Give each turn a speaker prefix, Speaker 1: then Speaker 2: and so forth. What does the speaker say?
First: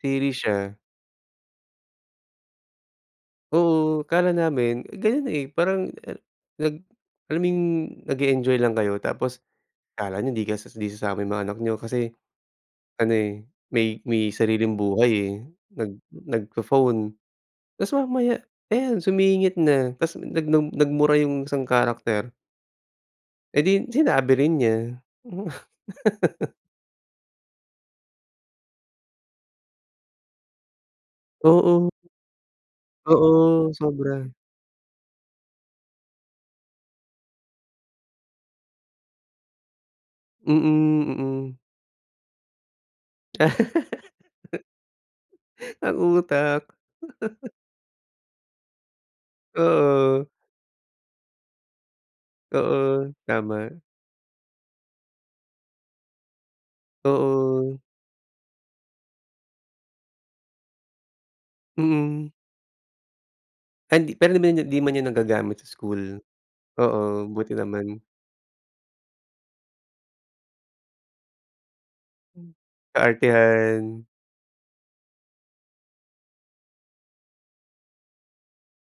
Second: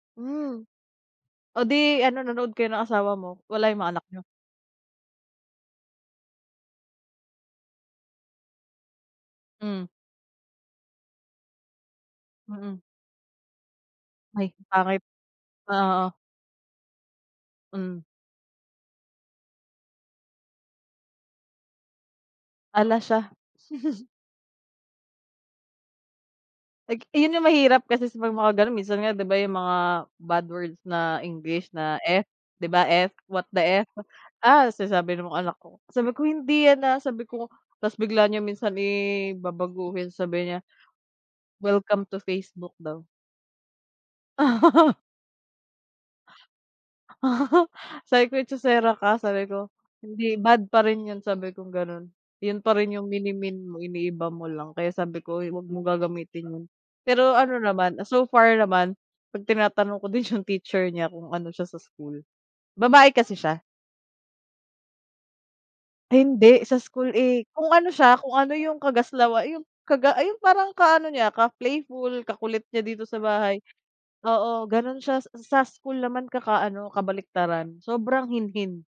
Speaker 1: Series
Speaker 2: Hmm.
Speaker 1: siya.
Speaker 2: Oh, 'di ano nanood kayo ng asawa mo, wala yung mga
Speaker 1: Oo,
Speaker 2: anak niyo?
Speaker 1: akala namin ganyan, eh, parang a nag alam mo yung nag-eenjoy lang kayo tapos
Speaker 2: Hmm.
Speaker 1: akala niyo di kas 'di sasama yung mga anak niyo kasi,
Speaker 2: Mm.
Speaker 1: ano, eh, may may
Speaker 2: Ay,
Speaker 1: sariling
Speaker 2: pangit.
Speaker 1: buhay, eh,
Speaker 2: O
Speaker 1: nag
Speaker 2: oo.
Speaker 1: nagpo-phone tas
Speaker 2: Hmm.
Speaker 1: mamaya, ayan sumingit na tas nag nag nagmura yung isang character.
Speaker 2: Hala siya.
Speaker 1: Eh, 'di 'yon sinabi rin niya. Hmm.
Speaker 2: Ayk iyun yung mahirap kasi 'pag mga gano'n, minsan nga 'di ba yung mga bad words na English
Speaker 1: Oo.
Speaker 2: na F 'di ba 'F, what the
Speaker 1: Oo,
Speaker 2: F?
Speaker 1: sobra.
Speaker 2: Ah, sinasabi ng mga anak ko sabi ko, "Hindi yan, ah." Sabi ko, tapos bigla niya minsan i babaguhin, sabi niya,
Speaker 1: Mm, mm.
Speaker 2: "Welcome to Facebook daw."
Speaker 1: Ang utak.
Speaker 2: Sabi ko, "Echosera ka." Sabi ko
Speaker 1: Oo.
Speaker 2: hindi bad pa rin 'yon sabi kong gano'n. 'Yun pa rin yung
Speaker 1: Oo,
Speaker 2: minimean mo
Speaker 1: tama.
Speaker 2: iniiba mo lang, kaya sabi ko, "Oy, 'wag mong gagamitin 'yun." Pero ano
Speaker 1: Oo.
Speaker 2: naman so far naman 'pag tinatanong ko din yung teacher niya kung ano siya sa school,
Speaker 1: Mm.
Speaker 2: babae kasi siya.
Speaker 1: Ay, 'di pero na niya di man niya nagagamit sa school?
Speaker 2: Hindi, sa school,
Speaker 1: Oo,
Speaker 2: eh,
Speaker 1: buti
Speaker 2: kung ano
Speaker 1: naman.
Speaker 2: siya kung ano yung kagaslawa 'yung kaga yung parang ka-ano niya ka playful,
Speaker 1: Hmm,
Speaker 2: kakulit niya dito sa bahay,
Speaker 1: kaartehan.
Speaker 2: oo, ganon siya sa school naman kaka-ano kabaliktaran sobrang hinhin.